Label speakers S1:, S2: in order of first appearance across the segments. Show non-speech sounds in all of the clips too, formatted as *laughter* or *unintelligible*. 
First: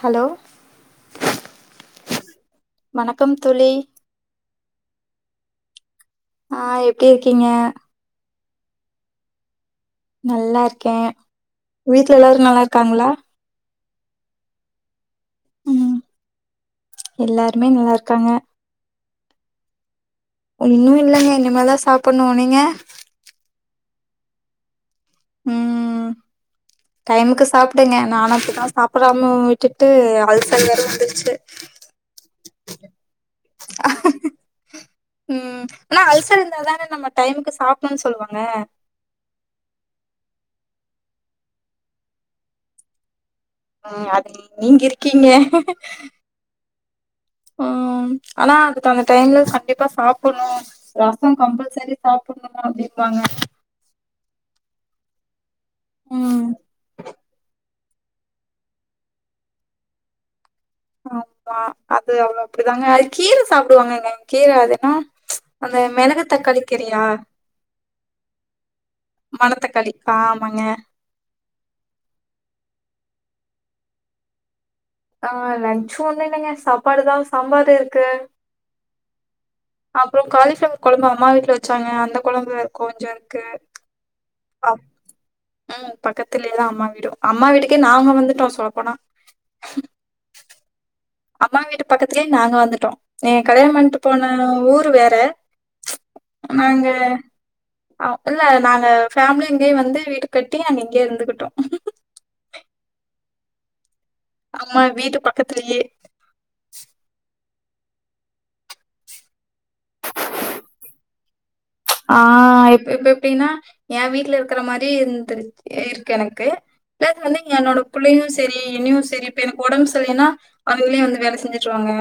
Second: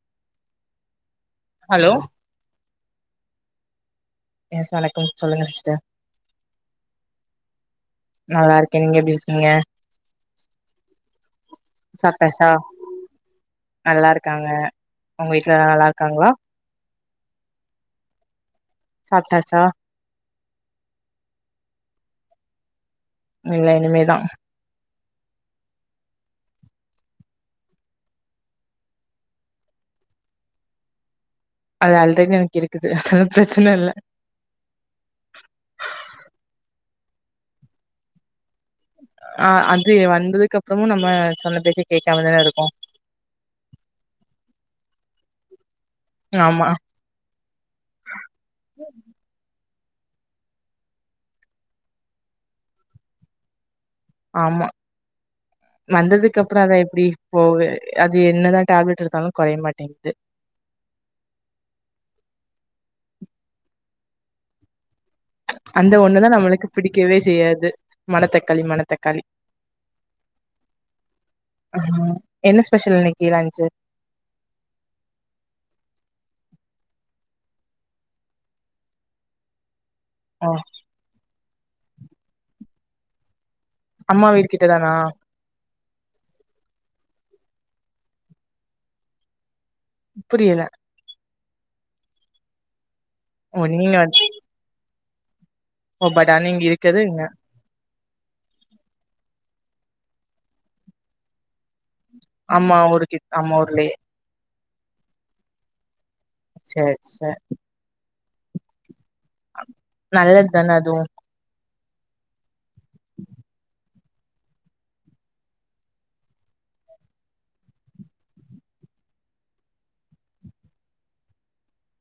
S1: Hello
S2: hello
S1: வணக்கம் தோழி
S2: yes வணக்க சொல்லுங்க சிஸ்டர்
S1: ஆ எப்டி இருக்கீங்க
S2: நல்லா இருக்கே நீங்க எப்டி இருக்கீங்க
S1: நல்லா இருக்கே வீட்ல எல்லாரு
S2: சாப்ட்டாச்சா
S1: நல்லா இருக்காங்களா
S2: நல்லா இருக்காங்க வொங்க வீட்ல எல்லா நல்லா
S1: ம்
S2: இருக்காங்களா
S1: எல்லாருமே நல்லா இருக்காங்க
S2: சாப்டாச்சா
S1: இன்னு இல்லங்க இனி மேலதா சாப்பணு நீங்க
S2: இல்ல இனிமேதா
S1: ம் டைமுக்கு சாப்பிடுங்க நானு அப்டிதா சாப்பிடாம விட்டுட்டு அல்சல் வேரும் வந்துச்சு
S2: அது அல் *unintelligible*
S1: ம் ஆனா அல்சர்ந்த தானே நம்ம டைமுக்கு சாப்பனு சொல்லுவாங்க
S2: அ அது வந்ததுக்கு அப்பறமு நம்ம சொன்ன பேச கேக்காமதானே இருக்கோ
S1: ம் அது நீ நீங்க இருக்கீங்க
S2: ஆமா
S1: ம் ஆனா அதுக்கான டைம்ல சட் கண்டிப்பா சாப்பட்ணு ரசோ கம்பல்சரி சாப்பட்ணுமா அப்டிம்பாங்க
S2: ஆமா வந்ததுக்கு
S1: ம்
S2: அப்றோ அதா எப்டி போகு அது என்னதா டேப்லெட் எடுத்தாலு கொறைய மாட்டேங்குது
S1: ஆமா அது அவ்ளோ அப்படிதாங்க அது கீர சாப்டுவாங்கங்க கீர அது என்னா
S2: அந்த ஒண்ணுதா நம்மளுக்கு பிடிக்கவே செய்யாது மணத்தக்காளி மணத்தக்காளி
S1: மணத்தக்காளி ஆமாங்க
S2: ஆ என்ன ஸ்பெஷல் இன்ன க்கி லன்ச்சு
S1: ஆ லன்ச்சு ஒண்ணு இல்லைங்க சாப்பாடுதா சாம்பார் இருக்கு அப்றம்
S2: ஓ
S1: காலிஃப்ளவர் கொழம்பு அம்மா வீட்ல வ ச்சாங்க அந்த கொழம்பு கொஞ்சோ இருக்கு
S2: அம்மா வீடு
S1: அப்-
S2: கிட்டதானா?
S1: ம் பக்கத்திலயேதா அம்மா வீடு அம்மா வீட்டுக்கே நாங்க வந்துட்டோ சொல்லப்போனா
S2: புரியல
S1: அம்மா வீட்டுக்கு பக்கத்துலயே நாங்க வந்துட்டோ என்ன
S2: ஓ
S1: கல்யாண பண்ட்டு
S2: நீங்க
S1: போன ஊரு வே ற
S2: ஓ பட் ஆனா நீங்க
S1: நாங்க
S2: இருக்கது இங்க
S1: ஆ இல்ல நாங்க ஃபேமிலி யே வந்து வீடு கட்டி நாங்க இங்கயே இருந்துக்கிட்டோ
S2: அம்மா ஊரு கிட் அம்மா ஊர்லயே
S1: அம்மா வீட்டு பக்கத்துலயே
S2: சேரி சேர் நல்லதுதான அதுவு
S1: ஆ இப் இப்ப எப்டின்னா ஏன் வீட்ல இருக்கற மாரி இருந்துருக் இருக்கு எனக்கு ப்ளஸ் வந்து என்னோட புள்ளையு செரி என்னையு செரி இப்ப எனக்கு ஒடம்பு செரியில்லனா அவுங்களே வந்து வேல செஞ்சு விட்ருவாங்க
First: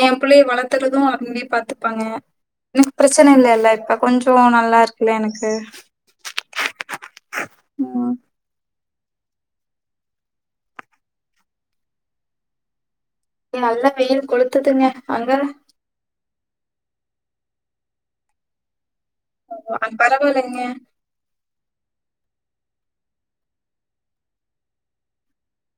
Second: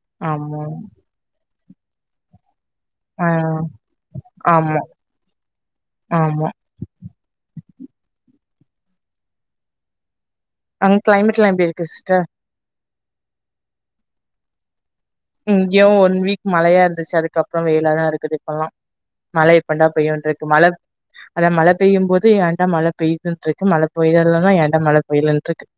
S1: ஏன் புள்ளைய
S2: ஆமா
S1: வளத்துறது அவுங்களே பாத்து ப்பாங்க எனக்கு
S2: ஆ
S1: ப்ரச்சன இல்ல இல்ல இப்ப கொஞ்சோ நல்லா
S2: ஆமா
S1: இருக்குல்ல எனக்கு
S2: ஆமா
S1: ஆ
S2: அங்க கிளைமேட்லா எப்டி இருக்கு சிஸ்டர்?
S1: நல்லா வெயில் கொளுத்துதுங்க. அங்க
S2: இங்கயு ஒன் வீக் மழையா இருந்துச்சு அதுக்க ப்றோ வெயிலாதா இருக்குது இப்பெல்லா மழ எப்பந்தா பெய்யுன்ருக்கு
S1: பரவாயில்லைங்க
S2: மழ அதா மழ பெய்யும் போது என் ஏன்டா மழ பெய்துன்ட்ருக்கு மழ பொய்தலன்னா ஏன்டா மழ பொய்லன்ட்ருக்கு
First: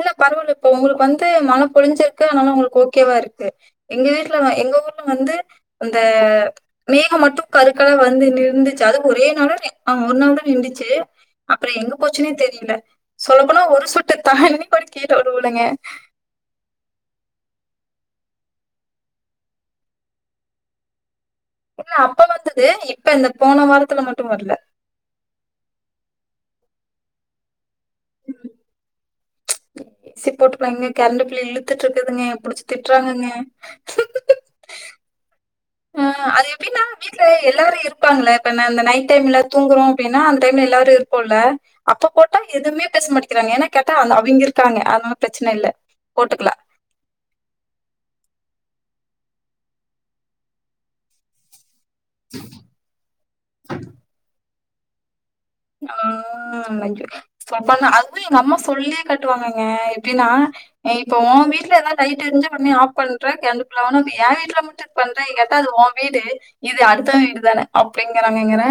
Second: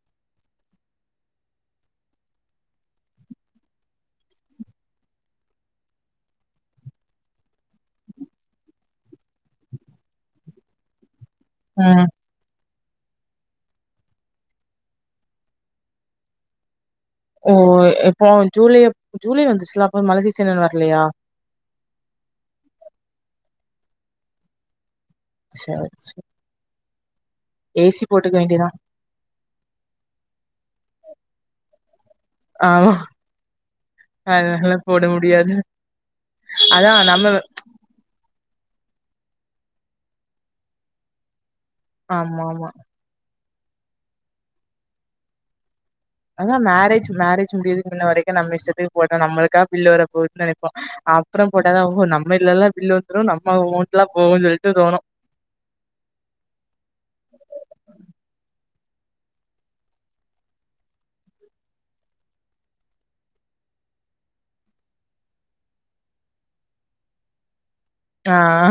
S1: இல்ல பரவால்ல இப்ப உங்களுக்கு வந்து மழ பொழுஞ்சுருக்கு அதனால உங்களுக்கு ஓகேவா இருக்கு எங்க வீட்ல வ ஊர்ல வந்து அந்த மேகம் மட்டு கருக்களா வந்து நின்டுச்சு அது ஒரே நாள்ல ஆ ஒரு நாள்தா நின்டுச்சு அப்புறோ எங்க
S2: ம்
S1: போச்சுனே தெரியில சொல்ல போனா ஒரு சொட் ட்ட தண்ணி கூட கீழ ஒழுவுலங்க
S2: ஓ இப்போ ஜூலைய ஜூலை வந்துச்சுல அப்போ மழ சீஸனு இன்னு வரல்லையா
S1: இல்ல அப்ப வந்தது இப்ப இந்த போன வாரத்துல மட்டு வர்ல
S2: சேர் சேர் ஏசி போட்டுக்க வேண்டிதா
S1: த்துட் இருப் திட்டுதுங்க புடுச்சு
S2: ஆமா
S1: திட்றாங்கங்க
S2: அதனால போட முடியாது
S1: ம் அது எப்டின்னா
S2: அதா
S1: வீட்ல
S2: நம்ம
S1: எல்லாரு இருப்பாங்கல இப்ப நான்னனா நைட் டைம்ல தூங்குறோ அப்டினா அந்த டைம்ல எல்லாரு இருப்போல்ல அப்ப போட்டா
S2: ஆமா ஆமா
S1: எதுமே பேச மாட்டி கிறாங்க ஏனா கேட்டா அந்த அவிங்க இருக்காங்க அதனால பிரச்சன இல்ல
S2: அதா
S1: போட்டுக்கலாம்.
S2: மேரேஜ் மேரேஜ் முடியுது இன்ன வரைக் குன் இஷ்டத்துகு போட்டா நம்மளுக்கா பில்லு வர போகுதுன் நெனைப்போ அப்புறம் போட் தகவு நம்ம இதுலல்ல பில்லு வந்துரு நம்ம அமோண்ட்லா போகு சொல்லிட் ட்டு தோணு
S1: ஆமா மஞ்சு சொப்பனா அதுவு எங் அம்மாஸ் புல்லே கட்டுவாங்கங்க எப்டினா எ இப்ப உம் வீட்ல எதனா லைட் எருஞ்சா ஒடனே ஆஃப் பண்ற *unintelligible* எ வீட்ல மட்டு இது பண்றன் கேட்டா அது உம் வீடு இது அடுத்தவ வீடுதான
S2: ஆ
S1: அப்டிங்கறாங்கங்கிற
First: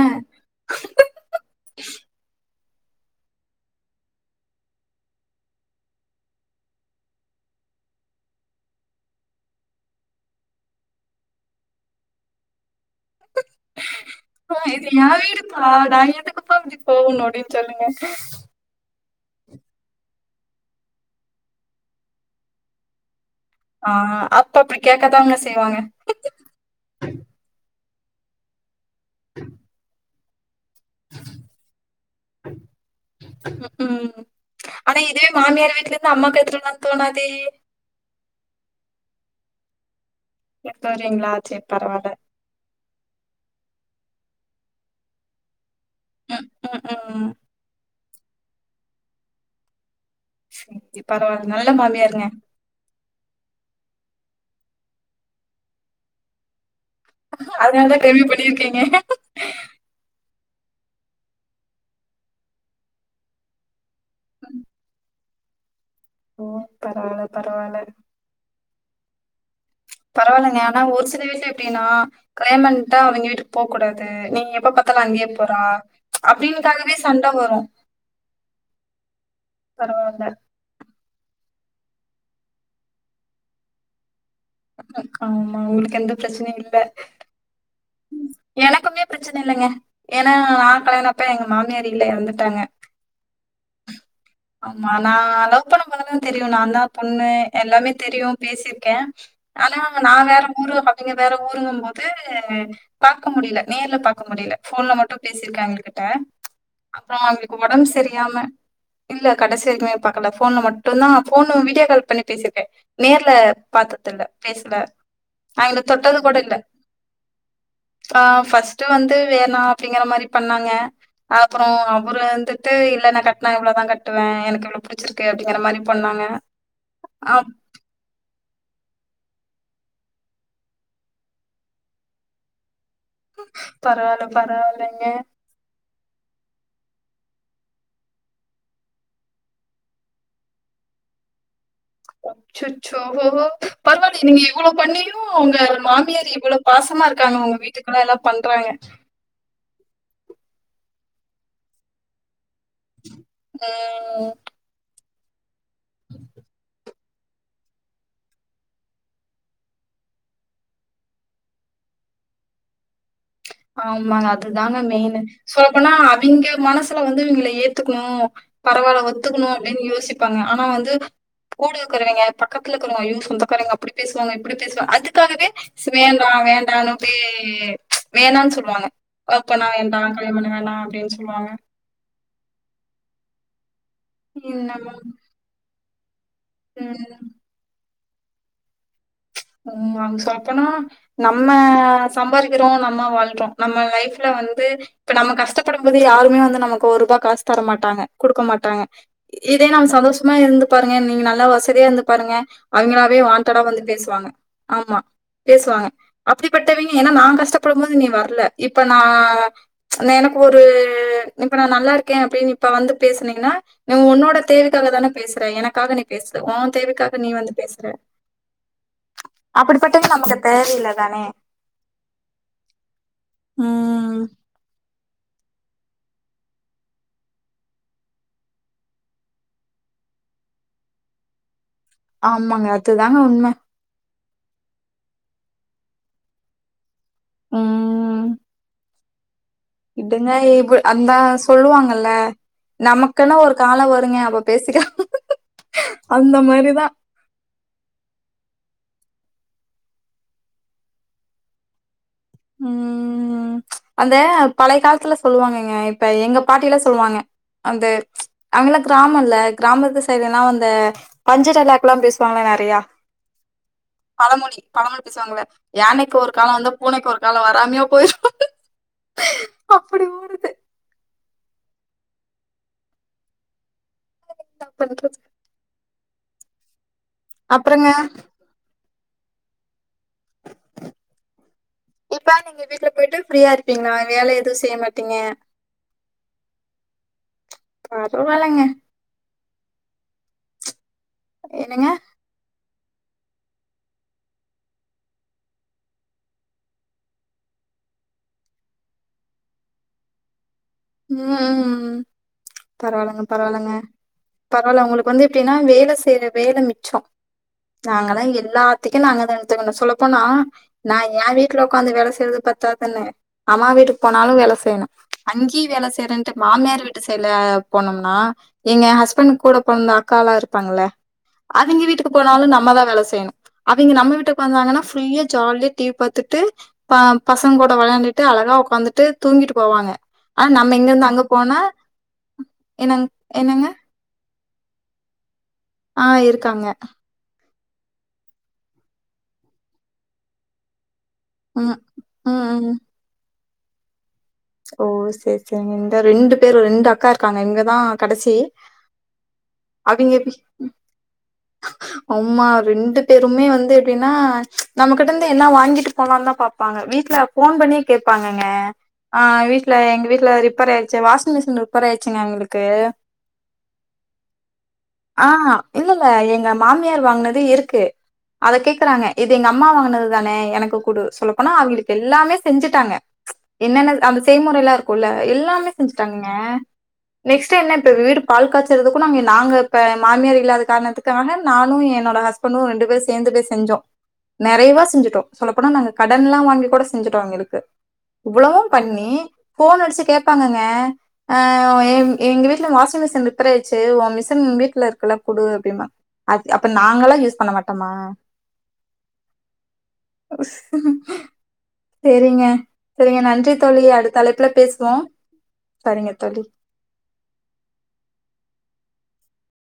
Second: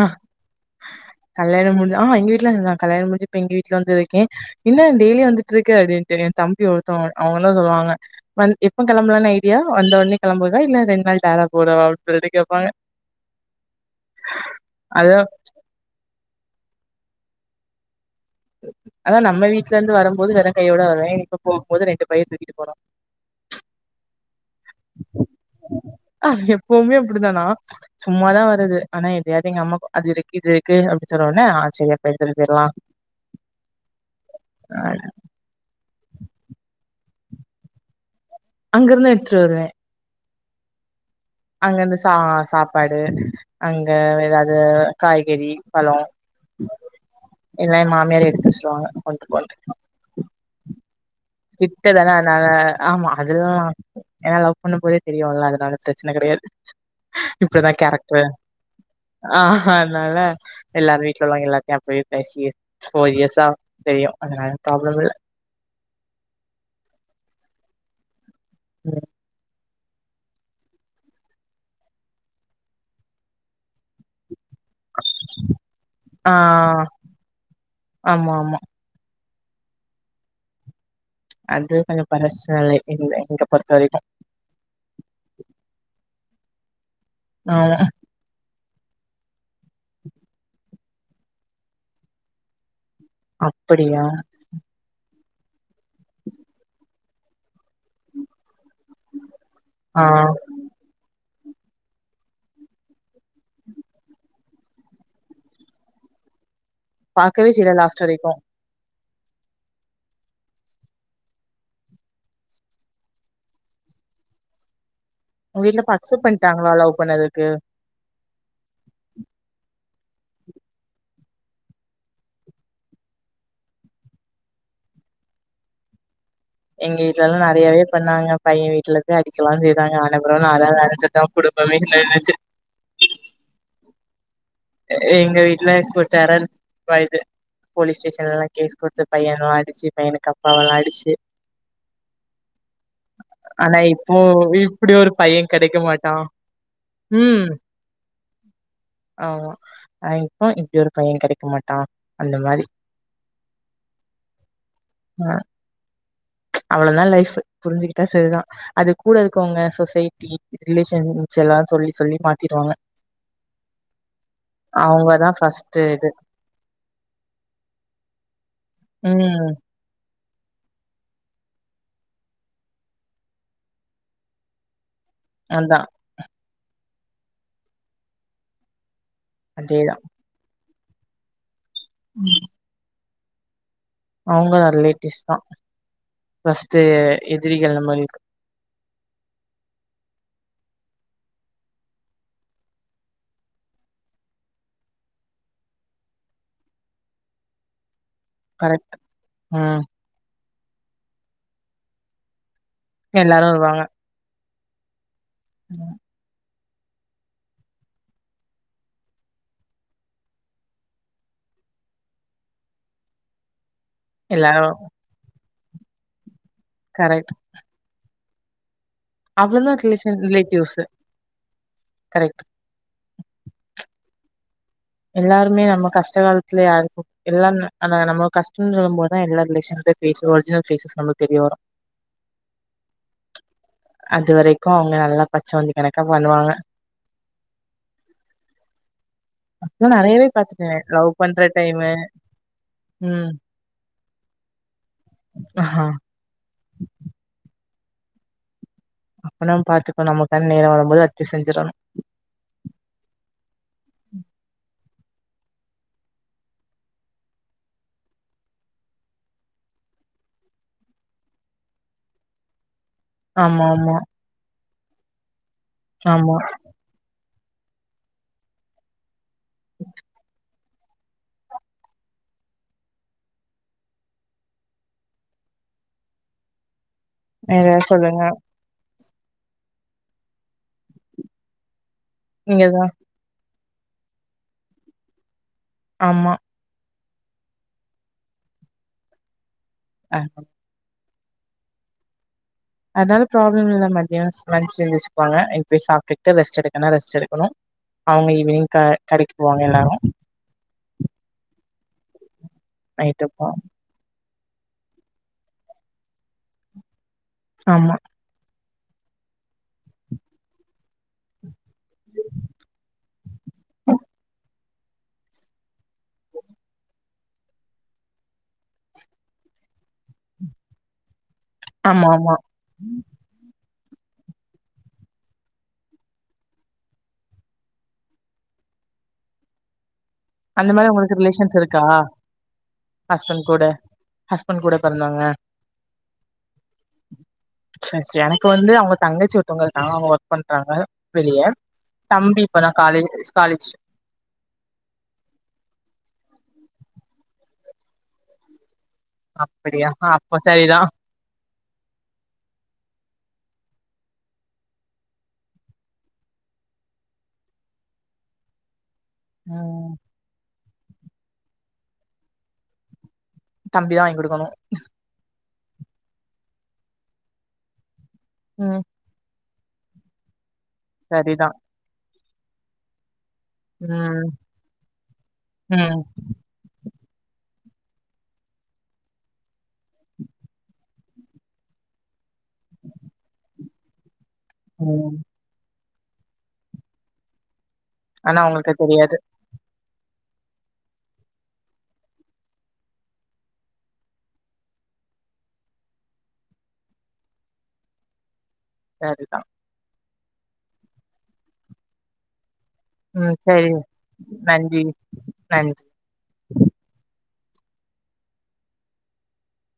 S2: சா எங்க வீட் இல்ல நா கல்யாணம் முடுஞ்சு இப்ப எங்க வீட்ல வந்து இருக்கே இன்ன டெய்லி வந்துட்ருக்க அப்டின்டு என் தம்பி ஒருதவங்க அவங்கந்தா சொல்லுவாங்க வந்து எப்ப கெளம்புலான் ஐடியா வந்த ஒடனே கெளம்புவதா இல்ல ரெண் நாள் டேரா போடவா அப்டின் சொல்லிட்டு கேப்பாங்க
S1: அப்பா இது ஏ
S2: அதா
S1: வீடுப்பா நா எதுக்குப்பா இப்டி ஓ நொடின் சொல்லுங்க
S2: அதா நம்ம வீட்ல இருந்து வரம்போது வெறுங் கையோட வருவே இப்ப போகும் போது ரெண்டு பைய தூக்கிட்டு போறோ
S1: ஆ அப் இப்போ அப்டி கேக்கத்தாங்க செய்வாங்க
S2: சும்மாதா வருது ஆனா எதயாவது எங்க அம்மா அது இது இது இருக்கு அப்டி சொன்னோனே ஆ சரி அப்ப எடுத்துட்டு போயிரலாம்
S1: உ ம் ஆனா இதுவே மாமியார் வீட்ல யிந்து அம்மாக்கு எத்தோ தோனா தெரியு
S2: அங்கிருந்து த எடுத்துட்டு வருவே
S1: எப்பர்
S2: அங்கந்து ச சாப்பாடு அங்க ஏதாது இது காய்கறி பழ
S1: ம் ம் ம்
S2: இல்லே மால் வேற எடுத்து ஸ்டா வந்து வந்து
S1: செரி
S2: கிட்டதானே ந ஆமா அதுன ஏனா லவ் ஒண்ணு போதே தெரியுலா அதனால பிரச்சன கெடையாது இப்பதா
S1: அதனாலதான் கல்வி
S2: கேரக்டர்
S1: பண்ணியிருக்கீங்க
S2: ஆ அதனால எல்லாரு வீட்டுலுலங்கவ எல்லாத்தையு போயி பேசி ஃபோர் இயர்சா தெரியு அதனால பிராப்ள யில்ல
S1: ஓ பரவால பரவால
S2: ம்
S1: பரவாலங்க ஆனா ஒரு சில வீட்ல எப்டினா கல்யா பண்டா அவங்க வீட்டுகு போ கூடாது நீங்கப் எப்ப பாத்தாலு அங்கேயே போறா
S2: ஆ
S1: அப்பிடினூக்காகவே சண்ட வரு
S2: ஆமா ஆமா
S1: பரவால்ல
S2: அது கொஞ்ச பழசாயில்ல எங்க பொறுத்த வரைக்கு
S1: ஆமா கா உங்களுக்கு எந்த பிரச்சனையு இல்ல
S2: ஆமா
S1: எனக்குமே பிரச்சன இல்லங்க ஏனா நா கலையனப்ப எங்க மாமியார் இல்ல எறந்துட்டாங்க
S2: அப்படியா
S1: ஆமா நா லவ் பண்ண போதுனா தெரியு நா தா பொண்ணு எல்லாமே தெரியு பேசிக் கே ஆனா
S2: ஆ
S1: நா வேற ஊரு பாத்தி வேற ஊருங்கு போது பாக்க முடில நேர்ல பாக்க முடில போன்ல மட்டு பேசிருக்கா அவுங்க கிட்ட அப்பறோ
S2: பாக்கவே
S1: அவுங்களுக்கு
S2: செய்ல
S1: வொடம்பு
S2: லாஸ்ட் வரைக்கு
S1: சரியாம இல்ல கடைசி வரைக்குமே பாக்கல போன்ல மட்டு தா போனு வீடியோ கால் பண்ணி பேசிருக்கே நேர்ல பாத்ததுல பேசல
S2: உங்க
S1: அவங்கள
S2: வீட்ல
S1: தொட்டது
S2: பக்ட்ஸப்
S1: கூட இல்ல.
S2: பண்ணிட்டாங்களா லவ் பண்ணதுக்கு
S1: ஆ ஃபர்ஸ்ட் வந்து வேணா அப்டிங்கற மாரி பண்ணாங்க அப்பறம் அவரு வந்துட்டு இல்ல னா கட்டினா இவ்ளதா கட் வே எனக்கு இவன புடிச்சிருக்கு அப்டிங்க மாரி பண்ணாங்க
S2: எங்க வீட்டுல எல்லா நறையாவே பண்ணாங்க பையன் வீட்டுலய அடிக்கலா செய்தாங்க அனுப்புறோ நா தா வேல ச்சட்டே குடுப்ப வீல ச்சு
S1: பரவால்ல பரவால்லங்க.
S2: எங்க வீட்ல *unintelligible* டெரர் வயது போலீஸ் ஸ்டேஷன்லலா கேஸ் குடுத்து பையனு அடிச்சு பையனுக்கு அப்பாவளா அடிச்சு
S1: அச்சச் சோ
S2: ஆனா இப்போ
S1: பரவாயில்லை நீங்க இவ்வள
S2: இப்டி ஒரு
S1: பண்ணியு
S2: பைய
S1: உங்க
S2: கெடைக்க மாட்டா
S1: மாமியாரு இவ்வளோ பாசமா இருக்காங்க
S2: ம்
S1: உங்க வீட்டு கெல்லா எல்லா பண்றாங்க
S2: ஆமா *unintelligible* இப்ப இப்டி ஒரு பையே கடைக்க மாட்டா அந்த மாரி
S1: உ
S2: ஆ ளோதா லைஃப் புரிஞ்சுகிட்டா சரிதா அது கூட இருக்கவங்க சொசைட்டி ரிலேஷன்ஸ் எல்லா சொல்லி சொல்லி மாத்திடுவாங்க
S1: ஆமாங்க அதுதாங்க மெயின்
S2: அவங்கதா
S1: சொல்ல
S2: ஃபர்ஸ்ட்
S1: போனா
S2: இது
S1: அவிங்க மனசுல வந்து இவிங்கள ஏத்துக்கணு பரவால்ல ஒத்துக்கணு
S2: ம்
S1: அப்டின்னு யோசிப் பாங்க ஆனா வந்து கூடயிருக்கவங்ய பக்கத்த இருக்கவங்ய ஐயோ சொந்தக்காரங்க அப்டி பேசுவாங்க இப்டி பேசுவாங்க அது தாலுமே
S2: அதா
S1: ச வேணா வேண்டானு ஏ ச் வேனானு சொல்வாங்க லவ் பண்ணா
S2: அதேதா
S1: வேண்டா கல்யானோ பண்ண வேணா அப்டின்னு சொல்லுவாங்க
S2: அவங்க
S1: என்னமோ
S2: ரிலேட்டிவ்ஸ் தா ஃபஸ்ட்
S1: ம்.
S2: எதிரிகள் நம்ம *unintelligible*
S1: ம் அவங்க சொல்லபோனா நம்ம சம்பாதிக்கிறோ நம்ம வாழ்றோ நம்ம லைஃப்ல வந்து இப்ப நம்ம கஷ்டப்படும்போது யாருமே வந்து நமக்கு ஒரு ரூபா காசு தரமாட்டாங்க குடுக்க மாட்டாங்க
S2: கரெக்ட்
S1: இதே
S2: ம்
S1: நம சந்தோஷமா இருந்து பாருங்க நீங்க நல்லா வசதியா இருந்துப் பாருங்க அவங்களாவே
S2: எல்லாரு
S1: வான்டடா
S2: வருவாங்க
S1: வந்து பேசுவாங்க ஆமா பேசுவாக
S2: ம்
S1: அப்டி கஷ்டப்பட்டவங்க ஏன்னா நா கஷ்டப்படும் போது நீ வரல இப்ப நா எனக்கு ஒரு இப்ப நாநல்லா இருக்கே அப்டின்னு இப்ப வந்து பேசனிங்கன்னா நீ உன்னோட
S2: எல்லாரு
S1: தேவைக்காக தானே பேசுற எனக் உனக்காக நீ பேசு ஓ தேவைக்காக நீ
S2: கரெக்ட்
S1: வந்து பேசுற
S2: அவ்ளோதா
S1: அப்டிப்பட்டது
S2: ரிலேஷன்
S1: நமக்கு தேவ
S2: ரிலேட்டிவ்ஸ்
S1: இல்லதானே
S2: கரெக்ட்
S1: ம்
S2: எல்லாருமே நம்ம கஷ்ட காலத்துல யாருக் எல்லா ந நம்ம கஷ்ட சொல்லு போதுதா எல்லா ரிலேஷன் ஒரிஜினல் ஃபேசஸ் நமக்கு தெரிய வரு
S1: ஆமங்க அதுதாங்க உண்ம
S2: அது வரைக்கு அவுங்க நல்லா பச்சோந்தி கணக்கா பண்ணுவாங்க
S1: ம்
S2: நா நெறையவே
S1: விட்டுங்க
S2: பாத்துட்டேன்
S1: இப்ப
S2: லவ்
S1: அதா
S2: பண்ற டைமு
S1: சொல்லுவாங்கல்ல
S2: ம்
S1: நமக்குன்னு ஒரு கால வரு விடுங்க அப்போ பேசிக்கலா
S2: ஆஹா
S1: அந்த மாரிதா
S2: அப்பன பாத்துக்கோ நமக்கான நேர வரும்போது அத்தி செஞ்சிரணு
S1: ம் அந்த பழைய காலத்துல சொல்லுவாங்கங்க இப்ப எங்க பாட்டி எல்லா சொல்லுவாங்க அந்த அங்கல்லா கிராம இல்ல கிராமத்து சைடு எல்லா அந்த பஞ்சு டயலாக்க எல்லா பேசுவாங்கள நெறையா
S2: ஆமா ஆமா
S1: பழமொழி பழமொழி பேசுவாங்கள யானைக்கு ஒரு
S2: ஆமா
S1: கால வந்தா பூனைக்கு ஒரு நாக வராமயா போயிருவோ அப்டி ஊறுது என்னா பண்றது
S2: வேற
S1: அப்புறங்க
S2: சொல்லுங்க
S1: இப்ப நீங்க
S2: நீங்கதா
S1: வீட்ல போயிட்டு ஃப்ரீயா இரு அப்டிங்களா வேல எதும் செய்ய மாட்டீங்க
S2: ஆமா
S1: பரவாலங்க
S2: அ
S1: என்னங்க
S2: அதனால ப்ராப்ள இல்ல மத்தியாம் சமாச்சுவச்சுட்டு இங்க போய் சாப்பிட்டுட்டு ரெஸ்ட் எடுக்கனா ரெஸ்ட் எடுக்கணு அவுங்க ஈவினிங் கடைக்கு போவாங்க எல்லாரு
S1: ம் ம் ம் பரவால்லங்க
S2: நைட்டு போ
S1: பரவால்லங்க பரவால்ல உங்களுக்கு வந்து எப்டின்னா வேல செய்ற வேல மிச்சோ
S2: ஆமா
S1: நாங்கலா எல்லாத் ப்பதிக்கு நாங்க தங் த்த இங்க சொல்ல போனா நா எ வீட்ல வொக்காந்து வேல செய்யறது பத்தா தன்னே அம்மா வீட்டுக்கு போனாலு வேல செய்யணு அங்கிப் வேல செய்றன்ட்டு மாமியார் வீட்டு சைடல போனோம்னா எங்க ஹஸ்பண்ட் கூட போறத அக்காலா இருப்பாங்கள அவிங்க
S2: ஆமா
S1: வீட்டுக்கு
S2: ஆமா
S1: போனாலு நம்மதா வேல செய்யணு அவிங்க நம்ம வீட்டு உ வந்தாங்கன்னா ஃபுல்லா ஜாலியா டிவி பாத்துட்டு ப பசங்க கூட வெளாண்டுட்டு அழகா வொக்காந்துட்டு தூங்கிட்டு போவாங்க ஆ
S2: அந்த
S1: நம்ம இங்க
S2: மாரி
S1: இருந்து
S2: உங்களுக்கு
S1: அங்க
S2: ரிலேஷன்ஸ்
S1: போனா
S2: இருக்கா
S1: என்னங்
S2: ஹஸ்பண்ட் கூட
S1: என்னங்க
S2: ஹஸ்பண்ட் கூட பிறந்தவங்க
S1: ஆ இருக்காங்க
S2: ஃபர்ஸ்ட் எனக்கு வந்து அவுங்க தங்கச்சி ஒருத்தவங்க இருக்காங்க அவுங்க ஒர்க் பண்றாங்க வெளிய
S1: ம்
S2: தம்பி
S1: ம்
S2: இப்ப நா
S1: ம்
S2: காலேஜ் முச்சி காலேஜ்
S1: ஓ சேரி சேரிங்க இந்த ரெண்டு பேரு ரெண்டு அக்கா க்காங்க இங்கதா கடசி
S2: அப்பிடியா அப்ப சரிதா
S1: ஆமா ரெண்டு பேருமே வந்து எப்பிடின்னா நம்ம கிட்ட இந்து என்னா வாங்கிட்டு போலான்ட்தா பாப்பாங்க வீட்ல ஃபோன் பண்ணியே கேப்பாங்கங்க ஆ வீட்ல
S2: ம்
S1: எங்க வீட்ல ரி ப்பரே ஆயிடுச்சி வாஷிங் மிஷின் ரிப்பேர் ஆயிடிச்சிங்க எங்களுக்கு
S2: தம்பிதா வாங்கி குடுக்கணு
S1: ஆ இல்லல்ல எங்க மாமியார் வாங்கனது இருக்கு அத
S2: ம்
S1: கேக்குறாங்க எ து எங்க அம்மா வாங்கனது தானே எனக் க்கு கூடு சொல்ல
S2: சரிதா
S1: போனா அவிங்களுக்கு எல்லாமே செஞ்சிட்டாங்க என்னென்ன அந்த
S2: ம்
S1: செய்முறைல்லா இருக்கும்ல்ல எல்லாமே
S2: ம்
S1: செஞ்சிட்டாங்கங்க நெக்ஸ்ட் டைம்ன்ன இப்ப வீடு பால் காய்சறதுக்கு நாங்க எ நாங்க இப்ப மாமியார் இல்லாத காரணத்துக்காக நானு என்னோட ஹஸ்பண்டு ரெண்டு பேரும் சேந்து போய் செஞ்சோ நெறையவா
S2: ம்
S1: செஞ்சிட்டோ சொல்லப்போனா நாங்க கடன்ல்லா வாங்கி கூட செஞ்சிட்டோ அவிங்களுக்கு
S2: ஆனா உங்களுக்
S1: நீ ஃபோன் அடிச்சி ச்சி கோப்பாங்கங்க அ எ எங்க வீட்ல வாஷிங் மிஷின் ரிப்பேர் ஆயிடுச்சி உ மிஷின் வீட்ல இருக்குல்ல குடு அப்பிடின்னாங்க அப்ப நாங்களா யூஸ் பண்ண மாட்டோமா
S2: சரிதா
S1: தெரிங்க சரிங்க
S2: ம்
S1: நன்றி த்
S2: சரி
S1: தோழி அடுத்த அழைப்புல
S2: நன்றி
S1: பேசுவோ
S2: நன்றி
S1: சரிங்க தோழி